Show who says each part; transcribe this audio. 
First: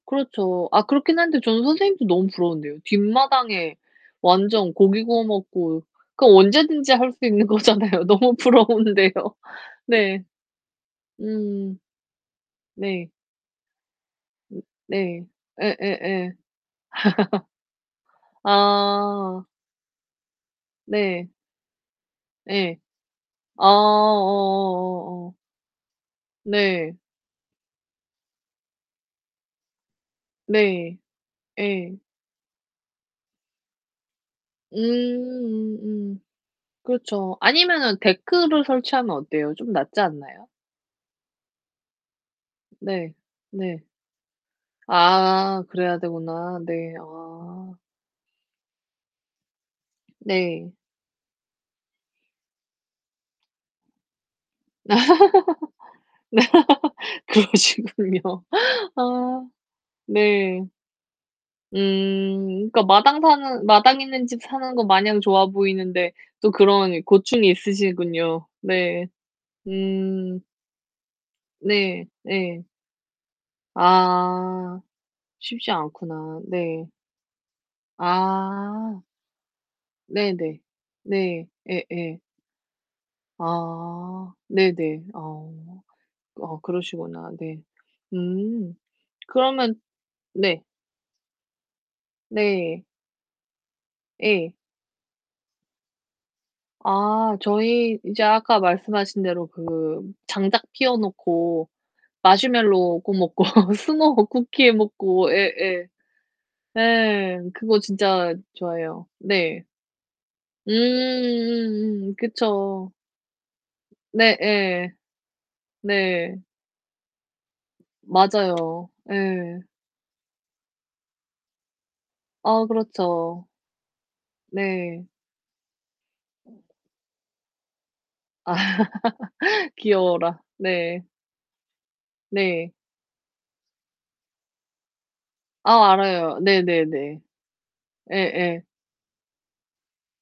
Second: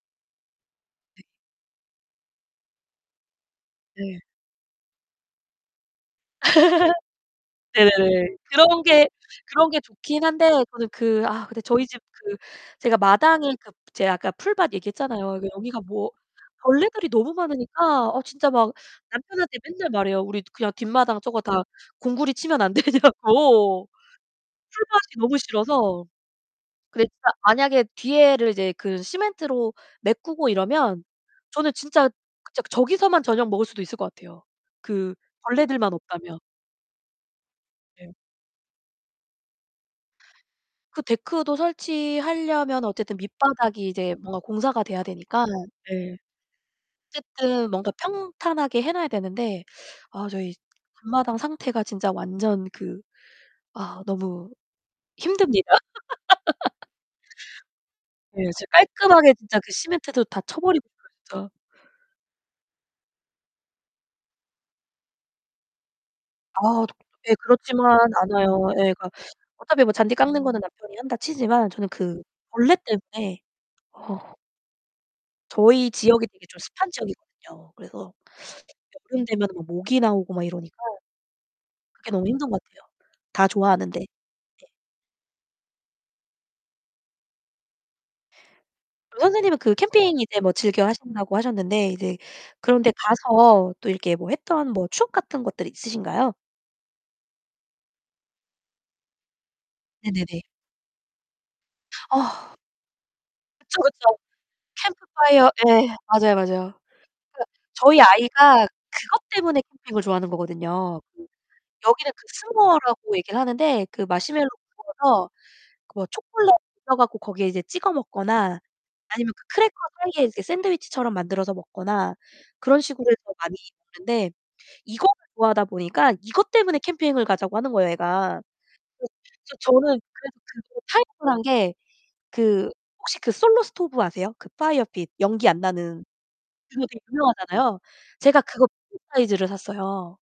Speaker 1: 그렇죠. 아 그렇긴
Speaker 2: 네.
Speaker 1: 한데 저는 선생님도 너무 부러운데요. 뒷마당에
Speaker 2: 네.
Speaker 1: 완전 고기 구워 먹고 그럼 언제든지 할 수 있는 거잖아요.
Speaker 2: 네네네.
Speaker 1: 너무
Speaker 2: 그런 게
Speaker 1: 부러운데요.
Speaker 2: 그런 게
Speaker 1: 네.
Speaker 2: 좋긴 한데 저는 그 아 근데
Speaker 1: 음.
Speaker 2: 저희 집 그 제가
Speaker 1: 네.
Speaker 2: 마당에 그 제가 아까 풀밭
Speaker 1: 네.
Speaker 2: 얘기했잖아요. 그 여기가 뭐
Speaker 1: 예예예.
Speaker 2: 벌레들이 너무 많으니까 어 진짜 막
Speaker 1: 아.
Speaker 2: 남편한테 맨날 말해요. "우리 그냥 뒷마당
Speaker 1: 네.
Speaker 2: 저거 다 공구리 치면 안
Speaker 1: 예. 아
Speaker 2: 되냐고." 풀밭이
Speaker 1: 어어어어.
Speaker 2: 너무 싫어서.
Speaker 1: 네.
Speaker 2: 근데 진짜 만약에 뒤에를 이제 그 시멘트로 메꾸고
Speaker 1: 네.
Speaker 2: 이러면 저는
Speaker 1: 예.
Speaker 2: 진짜 저 저기서만 저녁 먹을 수도 있을 것 같아요,
Speaker 1: 음
Speaker 2: 그 벌레들만
Speaker 1: 음음
Speaker 2: 없다면.
Speaker 1: 그렇죠. 아니면은
Speaker 2: 네.
Speaker 1: 데크를 설치하면 어때요? 좀 낫지 않나요?
Speaker 2: 그 데크도 설치하려면
Speaker 1: 네.
Speaker 2: 어쨌든
Speaker 1: 네.
Speaker 2: 밑바닥이 이제 뭔가 공사가 돼야 되니까.
Speaker 1: 아 그래야
Speaker 2: 네.
Speaker 1: 되구나. 네.
Speaker 2: 어쨌든
Speaker 1: 아.
Speaker 2: 뭔가 평탄하게 해 놔야 되는데 아 저희
Speaker 1: 네.
Speaker 2: 앞마당 상태가 진짜 완전 그 아 너무 힘듭니다.
Speaker 1: 그러시군요.
Speaker 2: 네, 진짜 깔끔하게
Speaker 1: 아
Speaker 2: 진짜 그 시멘트도 다
Speaker 1: 네.
Speaker 2: 쳐버리고 싶어요, 진짜.
Speaker 1: 음 그니까 마당 사는 마당 있는 집 사는 거 마냥 좋아 보이는데 또
Speaker 2: 아 도
Speaker 1: 그런
Speaker 2: 네,
Speaker 1: 고충이
Speaker 2: 그렇지만
Speaker 1: 있으시군요.
Speaker 2: 않아요. 예
Speaker 1: 네.
Speaker 2: 그러니까 어차피 뭐 잔디
Speaker 1: 음.
Speaker 2: 깎는 거는 남편이 한다 치지만 저는
Speaker 1: 네.
Speaker 2: 그
Speaker 1: 예.
Speaker 2: 벌레 때문에 어.
Speaker 1: 아 쉽지
Speaker 2: 저희 지역이
Speaker 1: 않구나.
Speaker 2: 되게 좀 습한
Speaker 1: 네.
Speaker 2: 지역이거든요. 그래서
Speaker 1: 아.
Speaker 2: 여름 되면은 뭐 모기 나오고 막
Speaker 1: 네네.
Speaker 2: 이러니까.
Speaker 1: 네.
Speaker 2: 그게
Speaker 1: 예예.
Speaker 2: 너무 힘든 것 같아요. 다 좋아하는데. 네.
Speaker 1: 아, 네네. 아. 아 그러시구나. 네. 음.
Speaker 2: 또 선생님은
Speaker 1: 그러면
Speaker 2: 그 캠핑 이제 뭐
Speaker 1: 네.
Speaker 2: 즐겨 하신다고 하셨는데 이제 그런
Speaker 1: 네.
Speaker 2: 데 가서 또 이렇게 뭐
Speaker 1: 예.
Speaker 2: 했던 뭐 추억 같은 것들이 있으신가요?
Speaker 1: 아 저희 이제 아까 말씀하신 대로 그
Speaker 2: 네네네.
Speaker 1: 장작 피워 놓고
Speaker 2: 어.
Speaker 1: 마시멜로 구워 먹고
Speaker 2: 그쵸,
Speaker 1: 스모어
Speaker 2: 그쵸.
Speaker 1: 쿠키 해 먹고
Speaker 2: 캠프파이어,
Speaker 1: 예. 예.
Speaker 2: 예, 맞아요, 맞아요. 그
Speaker 1: 네, 그거
Speaker 2: 저희
Speaker 1: 진짜
Speaker 2: 아이가
Speaker 1: 좋아해요.
Speaker 2: 그것 때문에
Speaker 1: 네.
Speaker 2: 캠핑을 좋아하는
Speaker 1: 음
Speaker 2: 거거든요. 그 여기는
Speaker 1: 음음음
Speaker 2: 그
Speaker 1: 그쵸.
Speaker 2: 스모어라고 얘기를 하는데 그 마시멜로를
Speaker 1: 네예.
Speaker 2: 구워서 뭐
Speaker 1: 네.
Speaker 2: 초콜릿 녹여 갖고 거기에 이제 찍어 먹거나
Speaker 1: 맞아요.
Speaker 2: 아니면 그
Speaker 1: 예.
Speaker 2: 크래커 사이에 이제 샌드위치처럼 만들어서 먹거나
Speaker 1: 아
Speaker 2: 그런 식으로 해서
Speaker 1: 그렇죠.
Speaker 2: 많이 먹는데
Speaker 1: 네.
Speaker 2: 이거를 좋아하다 보니까 이것 때문에 캠핑을 가자고 하는 거예요, 애가. 그래서 저 저는 그래서
Speaker 1: 귀여워라.
Speaker 2: 그 뭐
Speaker 1: 네.
Speaker 2: 타협을 한 게 그
Speaker 1: 네.
Speaker 2: 혹시 그 솔로 스토브 아세요? 그 파이어핏 연기 안
Speaker 1: 아
Speaker 2: 나는
Speaker 1: 알아요.
Speaker 2: 그거 되게
Speaker 1: 네네네.
Speaker 2: 유명하잖아요. 제가
Speaker 1: 예예.
Speaker 2: 그거 [unintelligible] 사이즈를 샀어요.